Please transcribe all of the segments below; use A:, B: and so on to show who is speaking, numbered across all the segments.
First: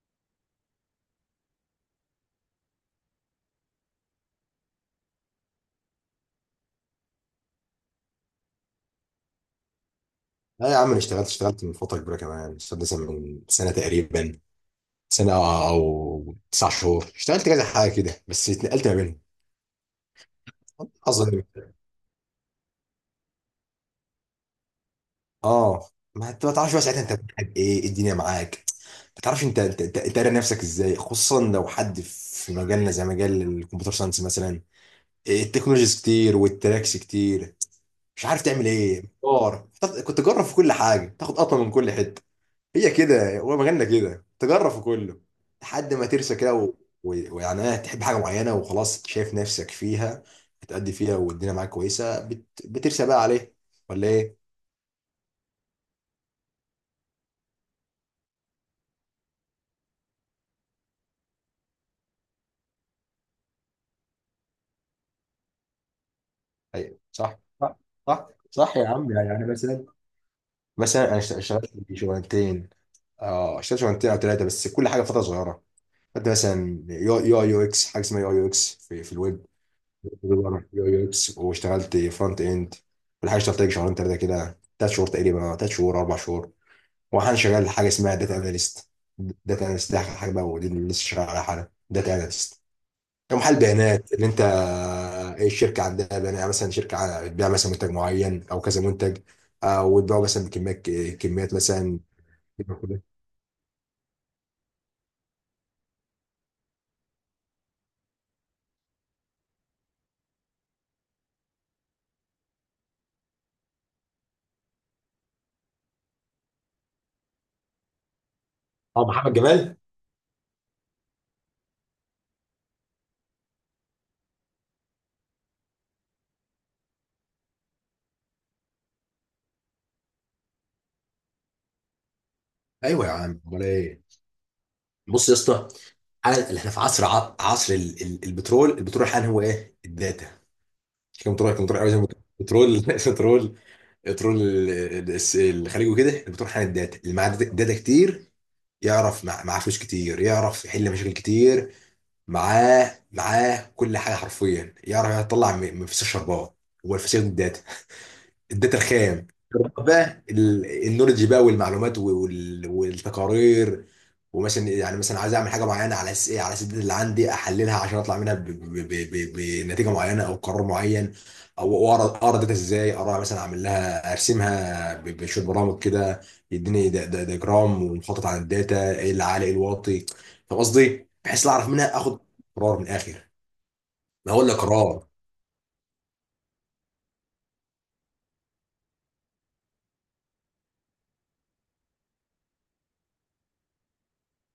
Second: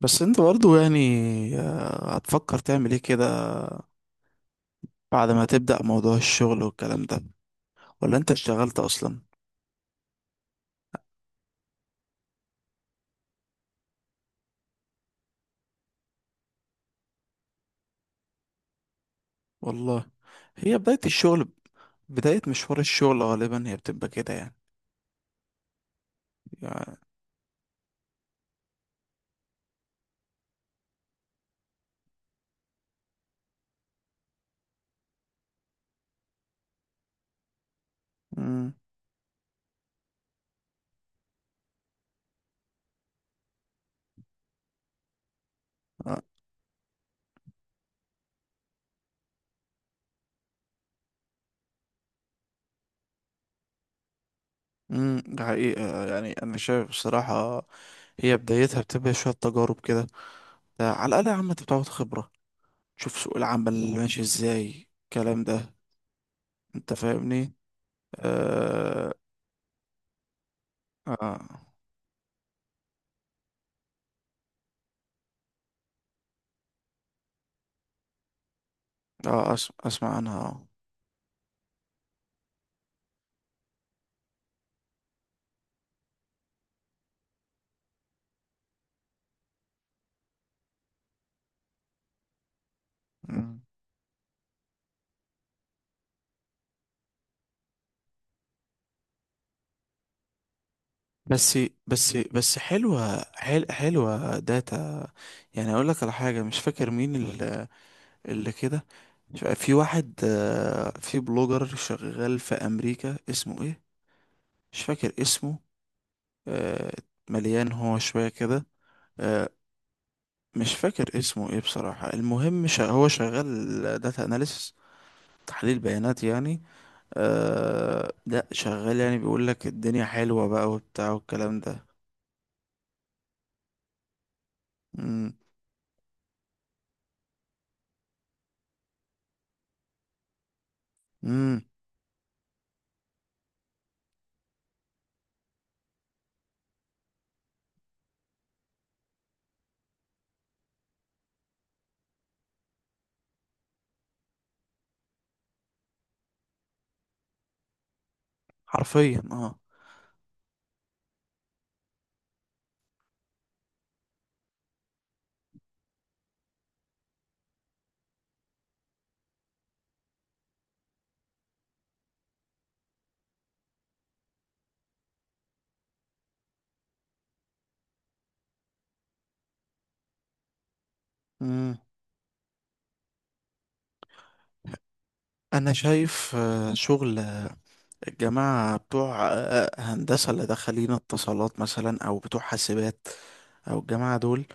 A: بس انت برضو يعني هتفكر تعمل ايه كده بعد ما تبدأ موضوع الشغل والكلام ده، ولا انت اشتغلت اصلا؟
B: لا يا عم، انا اشتغلت من فتره كبيره. كمان اشتغلت مثلا من سنه تقريبا، سنه او 9 شهور. اشتغلت كذا حاجه كده بس اتنقلت ما بينهم،
A: والله، هي بداية
B: اظن.
A: الشغل. بداية مشوار الشغل غالبا هي بتبقى كده يعني.
B: اه، ما انت ما تعرفش بقى
A: يعني-
B: ساعتها انت بتحب إيه الدنيا معاك. ما تعرفش انت انت انت أنت قاري نفسك ازاي، خصوصا لو حد في مجالنا زي مجال الكمبيوتر ساينس مثلا. التكنولوجيز كتير والتراكس كتير. مش عارف تعمل
A: مم.
B: ايه، محتار. كنت تجرب في كل حاجه، تاخد قطمه من كل حته. هي كده، هو مجالنا كده، تجرب في كله لحد ما
A: آه.
B: ترسى كده ويعني ايه، تحب حاجه معينه وخلاص، شايف نفسك فيها، بتأدي فيها والدنيا معاك كويسه، بترسى بقى عليه. ولا ايه؟
A: ده حقيقة يعني، أنا شايف بصراحة هي بدايتها بتبقى شوية تجارب كده. ده على الأقل يا عم أنت بتاخد خبرة، تشوف سوق العمل اللي ماشي إزاي الكلام ده. أنت
B: ايوه، صح
A: فاهمني؟
B: صح. صح صح يا عم.
A: آه.
B: يعني مثلا انا اشتغلت
A: آه,
B: في شغلانتين. اه، اشتغلت شغلانتين او ثلاثه، بس كل حاجه فتره صغيره. خدت مثلا يو اكس، حاجه اسمها يو اكس في الويب.
A: أسمع،
B: يو
A: عنها.
B: يو اكس واشتغلت فرونت اند. والحاجه اشتغلت لك شهرين ثلاثه كده، 3 شهور تقريبا، 3 شهور 4 شهور. وانا شغال حاجه اسمها داتا اناليست. داتا اناليست دي حاجه بقى، دي اللي لسه شغال عليها حالا، داتا اناليست
A: آه.
B: كمحلل بيانات. اللي انت، ايه الشركه عندها بيانات. يعني مثلا شركه بتبيع مثلا منتج معين او كذا منتج، او بتبيعوا مثلا بكميات، كميات
A: بس
B: مثلا.
A: بس بس حلوة حل حلوة داتا يعني. اقول لك على حاجة، مش فاكر مين اللي كده، في واحد، في بلوجر شغال في امريكا اسمه ايه، مش فاكر اسمه. آه، مليان هو شوية كده.
B: اه محمد
A: آه،
B: جمال.
A: مش فاكر اسمه ايه بصراحة. المهم هو شغال داتا اناليسس، تحليل بيانات يعني. لا شغال يعني، بيقول لك الدنيا حلوة بقى وبتاع والكلام ده.
B: ايوه يا عم، امال ايه. بص
A: امم.
B: يا اسطى، حالا اللي احنا في عصر عصر البترول، البترول حالا هو ايه، الداتا. مش كمبيوتر،
A: امم.
B: كمبيوتر قوي زي ما قلت. بترول بترول. ترول الخليج وكده. احنا بتروح حامل الداتا اللي معاه داتا كتير، يعرف معاه فلوس كتير، يعرف يحل مشاكل كتير. معاه كل حاجه حرفيا. يعرف يطلع من فسيخ شربات. هو الفسيخ الداتا، الداتا
A: حرفيا.
B: الخام، بقى النولج بقى والمعلومات والتقارير. ومثلا يعني مثلا عايز اعمل حاجه معينه على اساس ايه، على اساس الداتا اللي عندي احللها عشان اطلع منها بنتيجه معينه او قرار معين. او اقرا الداتا ازاي، اقرا مثلا، اعمل لها، ارسمها بشويه برامج كده يديني دياجرام ومخطط عن الداتا، ايه اللي عالي ايه الواطي. فاهم قصدي؟ بحيث لا اعرف
A: اه.
B: منها اخد قرار من الاخر. ما هو الا قرار.
A: انا شايف شغل الجماعه بتوع هندسه اللي دخلين اتصالات مثلا، او بتوع حاسبات، او الجماعه دول.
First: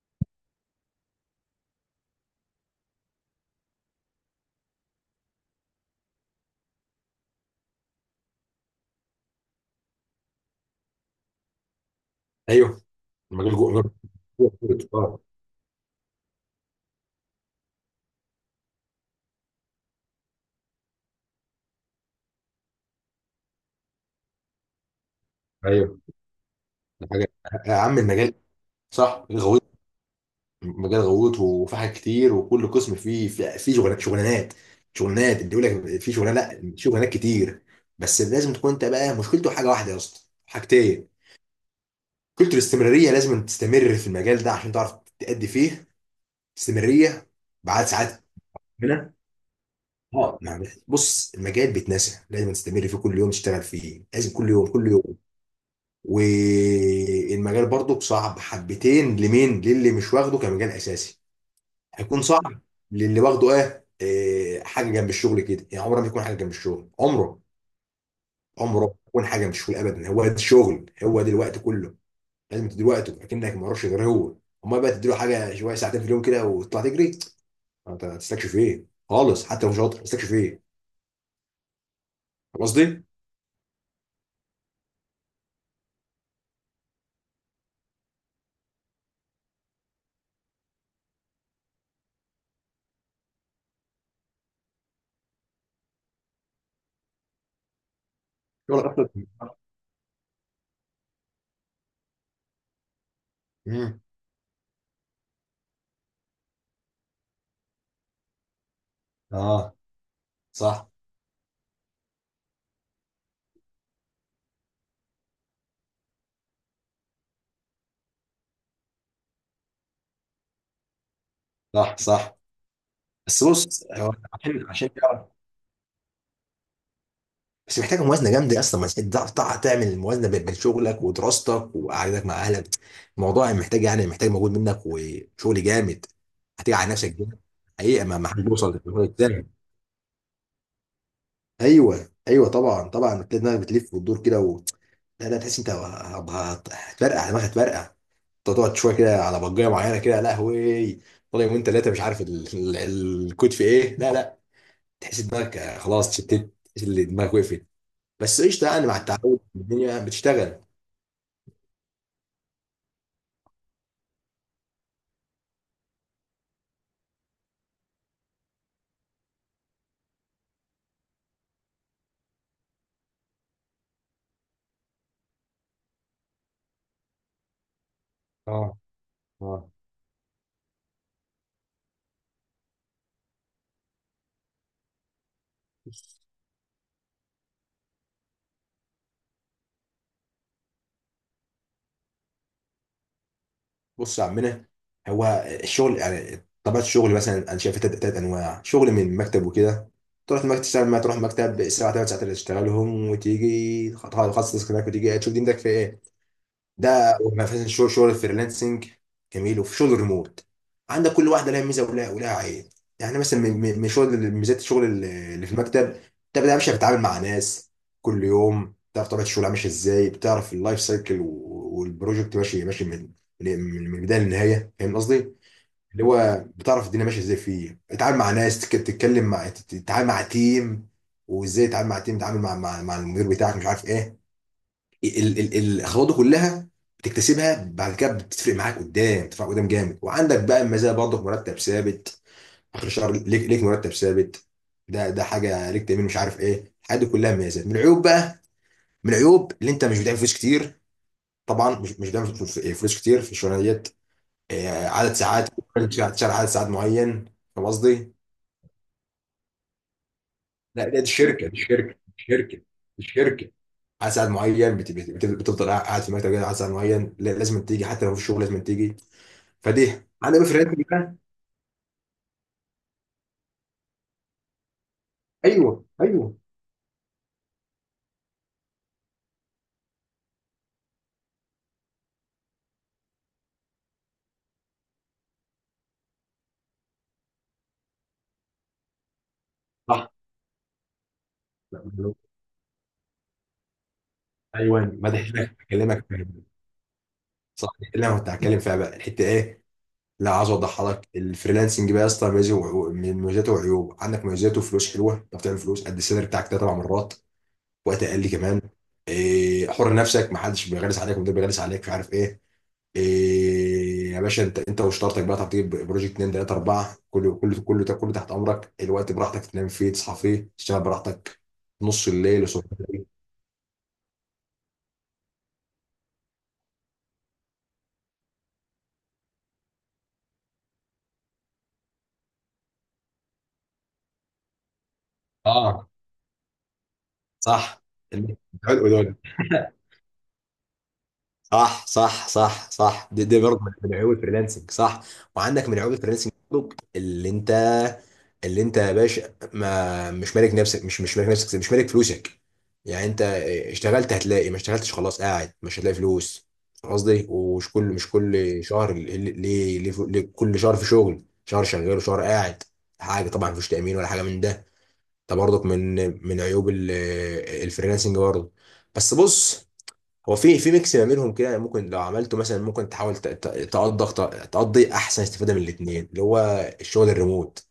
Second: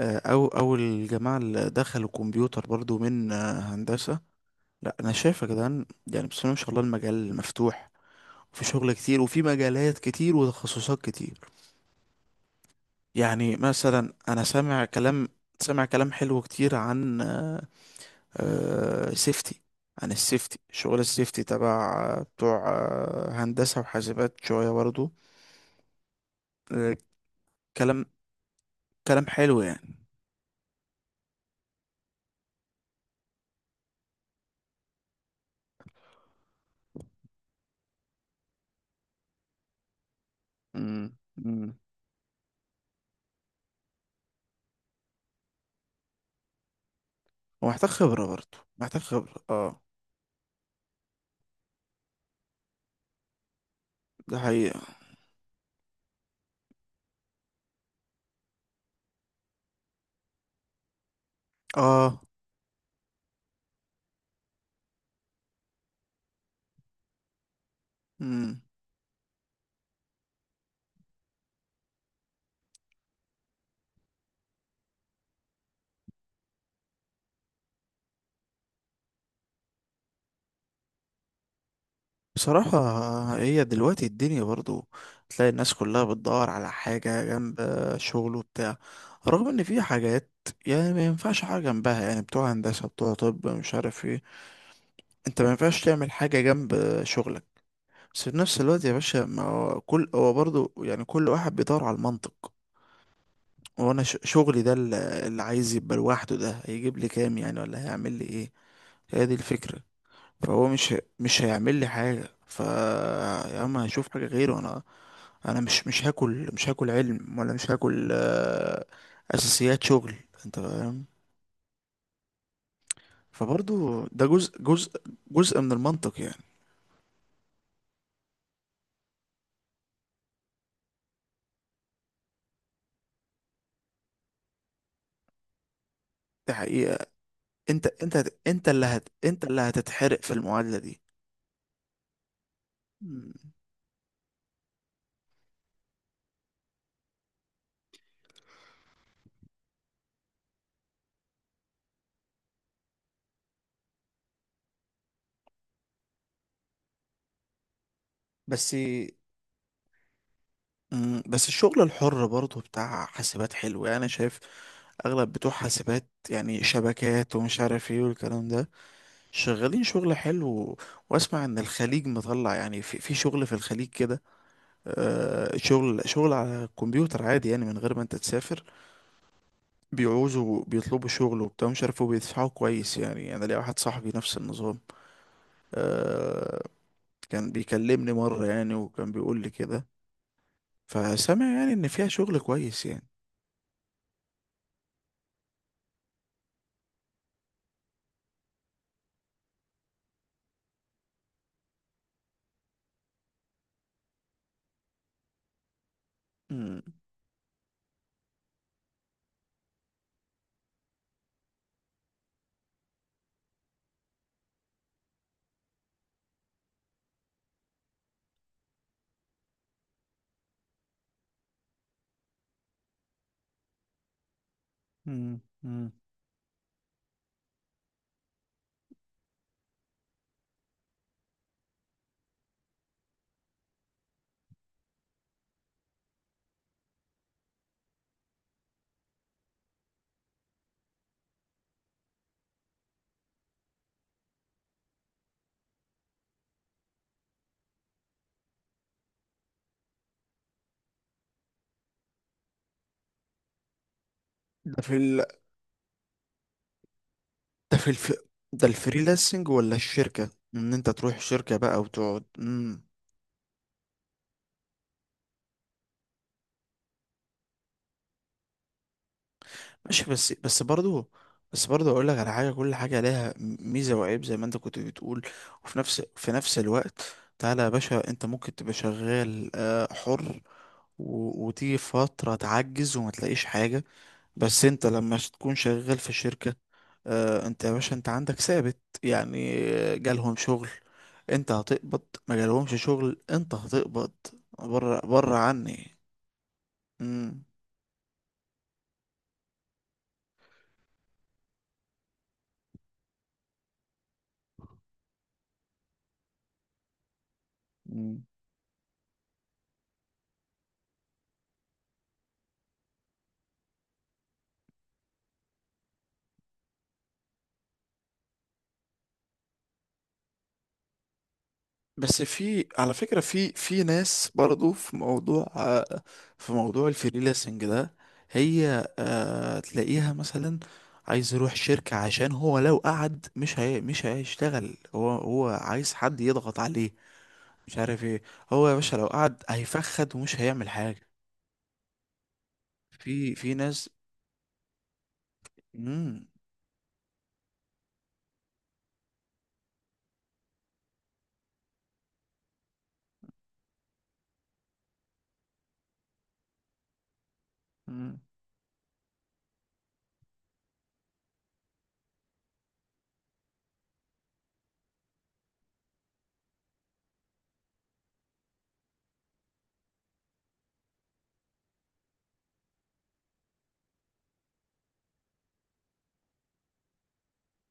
A: او الجماعه اللي دخلوا كمبيوتر برضو من هندسه. لا انا شايف يا جدعان يعني، بسم الله ما شاء الله، المجال مفتوح وفي شغل كتير وفي مجالات كتير وتخصصات كتير.
B: ايوه،
A: يعني
B: المجال جوه المجال.
A: مثلا انا سامع
B: جوه.
A: كلام. سامع كلام حلو كتير عن سيفتي. عن السيفتي، شغل السيفتي تبع بتوع هندسة وحاسبات شوية برضو.
B: ايوه
A: آه.
B: حاجة، يا عم
A: كلام
B: المجال صح
A: كلام حلو
B: غويط.
A: يعني.
B: مجال غويط، وفي حاجات كتير، وكل قسم فيه فيه شغلانات شغلانات شغلانات. اللي يقول لك في شغلانه، لا، شغلانات كتير. بس لازم تكون انت بقى. مشكلته حاجه واحده يا اسطى، حاجتين.
A: مم. مم.
B: مشكلته الاستمراريه، لازم تستمر في المجال ده عشان تعرف تأدي فيه. استمراريه بعد
A: ومحتاج
B: ساعات
A: خبرة برضو، محتاج
B: هنا.
A: خبرة اه.
B: اه نعم. بص، المجال بيتنسى، لازم تستمر فيه كل يوم، تشتغل فيه لازم
A: ده
B: كل يوم
A: حقيقة.
B: كل يوم. والمجال برضو صعب حبتين، لمين؟ للي مش واخده كمجال اساسي
A: اه.
B: هيكون صعب. للي واخده ايه، حاجه جنب الشغل كده يعني، عمره ما يكون حاجه جنب الشغل. عمره،
A: مم.
B: عمره ما يكون حاجه جنب الشغل ابدا. هو ده الشغل، هو ده الوقت كله، لازم تدي وقته اكنك ما وراكش غير هو. امال بقى، تديله حاجه شويه، ساعتين في اليوم كده وتطلع تجري، انت هتستكشف ايه خالص؟ حتى لو مش شاطر هتستكشف ايه؟ فاهم
A: بصراحة
B: قصدي؟
A: هي دلوقتي الدنيا برضو، تلاقي الناس كلها بتدور على حاجة جنب شغله وبتاع، رغم ان في حاجات يعني ما ينفعش حاجة جنبها، يعني بتوع هندسة بتوع طب مش عارف ايه، انت ما ينفعش تعمل حاجة جنب شغلك. بس في نفس الوقت
B: شغلك
A: يا باشا،
B: اصلا.
A: ما هو كل هو برضه يعني، كل واحد بيدور على المنطق. هو
B: مم.
A: انا شغلي ده اللي عايز يبقى لوحده ده هيجيب لي كام يعني، ولا هيعمل لي ايه؟ هي دي
B: اه،
A: الفكرة. فهو
B: صح
A: مش مش هيعمل لي حاجة، ف يا عم هشوف حاجة غيره انا. انا مش هاكل، مش هاكل علم، ولا مش هاكل اساسيات شغل. انت فاهم.
B: صح صح. بس
A: فبرضه
B: بص هو،
A: ده
B: عشان عشان تعرف،
A: جزء من المنطق يعني.
B: بس محتاجه موازنه جامده اصلا. ما انت تعرف تعمل الموازنه بين شغلك ودراستك وقعدتك مع اهلك. الموضوع محتاج يعني، محتاج مجهود منك وشغل جامد.
A: دي
B: هتيجي على
A: حقيقة.
B: نفسك جامد. حقيقه ما حد
A: انت
B: يوصل
A: اللي
B: للمجهود
A: انت
B: ده.
A: اللي هتتحرق في المعادلة
B: ايوه ايوه طبعا طبعا. بتلاقي
A: دي.
B: دماغك بتلف وتدور كده. لا لا، تحس انت هتفرقع دماغك، هتفرقع. انت تقعد شويه كده على بجايه معينه كده، لا هوي، طالع يومين ثلاثه مش عارف الكود في ايه. لا لا، تحس دماغك خلاص شتت، تحس ان دماغك وقفت. بس قشطه
A: بس
B: يعني، مع التعود الدنيا بتشتغل.
A: مم، بس الشغل الحر برضه بتاع حاسبات حلو يعني. انا شايف اغلب بتوع حاسبات يعني، شبكات ومش عارف ايه والكلام ده، شغالين شغل حلو. واسمع ان الخليج مطلع يعني، في شغل في الخليج كده. آه، شغل على الكمبيوتر عادي يعني، من غير ما انت تسافر.
B: اه اه.
A: بيعوزوا، بيطلبوا شغل وبتاع مش عارف وبيدفعوا كويس يعني. انا ليا واحد صاحبي نفس النظام،
B: بص
A: آه، كان بيكلمني مرة يعني وكان بيقول لي كده. فسامع يعني ان فيها شغل كويس يعني.
B: بص يا عمنا، هو الشغل يعني طبيعه الشغل، مثلا انا شايف تلات انواع شغل من المكتب وكده. تروح المكتب تشتغل، ما تروح المكتب، ساعه 3 ساعات اللي تشتغلهم، وتيجي تخلص تاسك هناك وتيجي تشوف دنيتك في ايه.
A: مم.
B: ده مثلا شغل الفريلانسنج، جميل. وفي شغل الريموت. عندك كل واحده لها ميزه ولها عيب. يعني مثلا من ميزات الشغل اللي في المكتب، انت بقى مش بتتعامل مع ناس كل يوم، بتعرف طبيعه الشغل ماشيه ازاي، بتعرف اللايف سايكل والبروجكت ماشي من من البدايه للنهايه. فاهم قصدي؟
A: مم. مم.
B: اللي هو بتعرف الدنيا ماشيه ازاي. فيه بتتعامل مع ناس، تتكلم مع، تتعامل مع تيم، وازاي تتعامل مع تيم، تتعامل مع مع المدير بتاعك، مش عارف ايه. الخطوات دي كلها بتكتسبها بعد كده، بتفرق معاك قدام، بتفرق قدام جامد. وعندك بقى المزايا، برضك مرتب ثابت. اخر الشهر ليك مرتب ثابت. ده حاجه. ليك تامين، مش عارف ايه، الحاجات دي كلها مميزات. من العيوب بقى، من العيوب اللي انت مش بتعمل فلوس كتير. طبعا مش بتعمل فلوس، فلوس كتير في الشغلانه ديت.
A: ده في
B: عدد
A: ال...
B: ساعات، لازم تشتغل عدد ساعات معين. فاهم
A: ده في الف...
B: قصدي؟
A: ده الفريلانسنج ولا الشركة، ان انت
B: لا دي
A: تروح
B: الشركه دي
A: شركة بقى
B: الشركه دي
A: وتقعد؟
B: الشركه دي
A: مم.
B: الشركه عدد ساعات معين، بتفضل قاعد في مكتب كده عدد ساعات معين. لا، لازم تيجي، حتى لو في شغل لازم تيجي. فدي،
A: ماشي. بس
B: انا
A: بس
B: فرنسي
A: برضو،
B: بقى.
A: برضو اقول لك على حاجة، كل حاجة لها ميزة وعيب زي ما انت كنت بتقول. وفي
B: ايوه ايوه،
A: نفس الوقت تعالى يا باشا، انت ممكن تبقى شغال حر، وتيجي فترة تعجز وما تلاقيش حاجة. بس انت لما تكون شغال في شركة، اه انت يا باشا، انت عندك ثابت يعني.
B: صح.
A: جالهم شغل، انت هتقبض. ما جالهمش شغل، انت هتقبض.
B: ايوه
A: بره
B: مدح
A: بره
B: لك
A: عني.
B: اكلمك، فاهم.
A: مم.
B: صح، دي اللي انا كنت هتكلم فيها بقى، الحته ايه، لا، عايز اوضحها لك. الفريلانسنج بقى يا اسطى ميزه من مميزاته وعيوب. عندك مميزاته، فلوس حلوه، انت بتعمل فلوس قد السالري بتاعك ده 4 مرات، وقت
A: مم.
B: اقل كمان. إيه، حر نفسك، ما حدش بيغلس عليك، ومدير بيغلس عليك مش عارف ايه. إيه يا باشا، انت وشطارتك بقى، تطيب بروجكت 2 3 4، كله كله كله ده كله تحت امرك. الوقت براحتك، تنام فيه، تصحى فيه، تشتغل براحتك نص
A: بس
B: الليل
A: في
B: وصبح
A: على
B: الليل.
A: فكرة، في في ناس برضو في موضوع في موضوع الفريلانسنج ده، هي تلاقيها مثلا عايز يروح شركة عشان هو لو قعد مش، هي مش هيشتغل، هو هو
B: اه
A: عايز حد يضغط عليه مش
B: صح.
A: عارف ايه. هو يا
B: الحلو
A: باشا لو
B: ده.
A: قعد هيفخد ومش هيعمل حاجة.
B: صح صح صح صح. دي,
A: في
B: دي
A: في
B: برضه
A: ناس.
B: من عيوب الفريلانسنج. صح. وعندك من عيوب
A: امم.
B: الفريلانسنج برضه، اللي انت يا باشا، ما مش مالك نفسك، مش مالك نفسك، مش مالك فلوسك. يعني انت اشتغلت هتلاقي، ما اشتغلتش خلاص قاعد مش هتلاقي فلوس. فاهم قصدي؟ ومش كل، مش
A: امم.
B: كل شهر ليه، ليه كل شهر في شغل، شهر شغال وشهر قاعد. حاجه طبعا، مفيش تامين ولا حاجه من ده. ده برضك من من عيوب الفريلانسنج برضه. بس بص، هو في ميكس ما بينهم كده، يعني ممكن لو عملته مثلا، ممكن تحاول تقضي احسن استفاده من الاثنين، اللي هو الشغل الريموت،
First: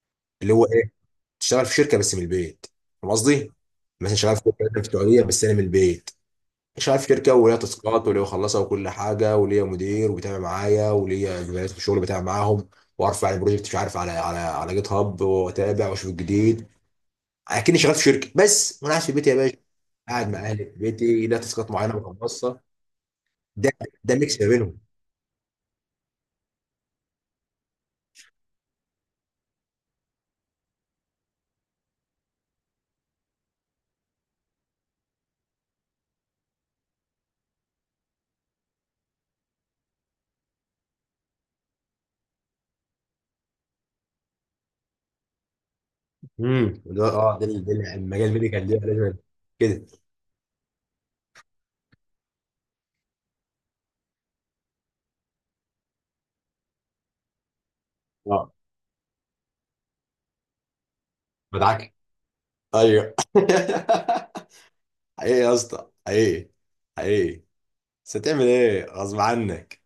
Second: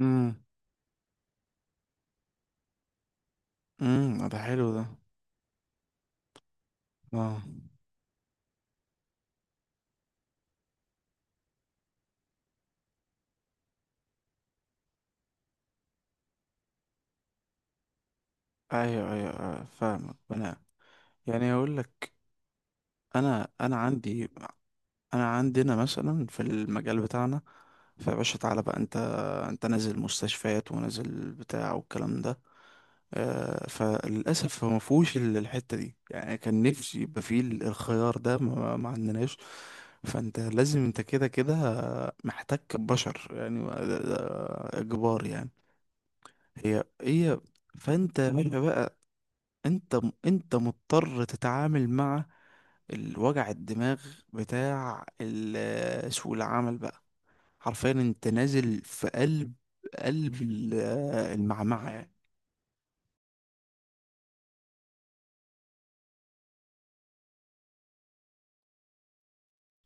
A: امم.
B: اللي هو ايه، تشتغل في شركه بس من البيت. فاهم قصدي؟ مثلا
A: امم،
B: شغال
A: ده
B: في شركه
A: حلو ده.
B: مثلاً في السعوديه بس انا من البيت. شغال في شركه
A: اه.
B: وليا تاسكات وليا اخلصها وكل حاجه، وليا مدير وبيتابع معايا، وليا زملائي في الشغل بتابع معاهم. وارفع البروجكت مش عارف على على جيت هاب، واتابع واشوف الجديد. اكني شغال في شركه بس وانا قاعد في
A: ايوه
B: بيتي
A: ايوه،
B: يا باشا،
A: فاهمك
B: قاعد مع
A: انا.
B: اهلي في بيتي ليا
A: يعني
B: تاسكات
A: اقول
B: معينه
A: لك،
B: بخلصها.
A: انا
B: ده
A: انا
B: ده
A: عندي
B: ميكس ما بينهم.
A: انا عندنا مثلا في المجال بتاعنا، فيا باشا تعالى بقى انت، انت نازل مستشفيات ونازل بتاع والكلام ده، فللأسف هو مفهوش الحتة دي يعني، كان نفسي يبقى فيه الخيار ده، ما عندناش. فأنت لازم، أنت كده كده محتك ببشر يعني، ده إجبار يعني. هي
B: اللي هو،
A: هي. فأنت يا
B: المجال
A: باشا
B: الميديكال ده
A: بقى،
B: لازم كده.
A: أنت أنت مضطر تتعامل مع الوجع الدماغ بتاع سوق العمل بقى. حرفيا أنت
B: اه،
A: نازل في قلب قلب ال- المعمعة
B: مدعكه.
A: يعني.
B: ايوه حقيقي يا اسطى، حقيقي حقيقي. بس هتعمل ايه، غصب عنك.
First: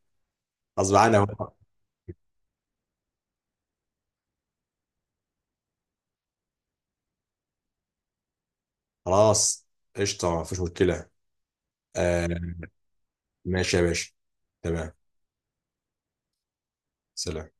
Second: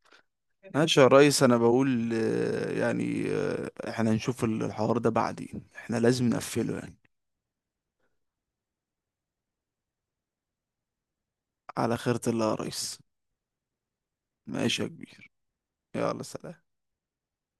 B: غصب
A: ماشي يا
B: عنك
A: ريس.
B: بقى.
A: انا بقول يعني احنا هنشوف الحوار ده بعدين، احنا لازم نقفله يعني.
B: خلاص، قشطه، ما فيش مشكله.
A: على خيرة
B: آه،
A: الله يا ريس.
B: ماشي يا باشا.
A: ماشي يا
B: تمام.
A: كبير. يلا سلام.
B: سلام.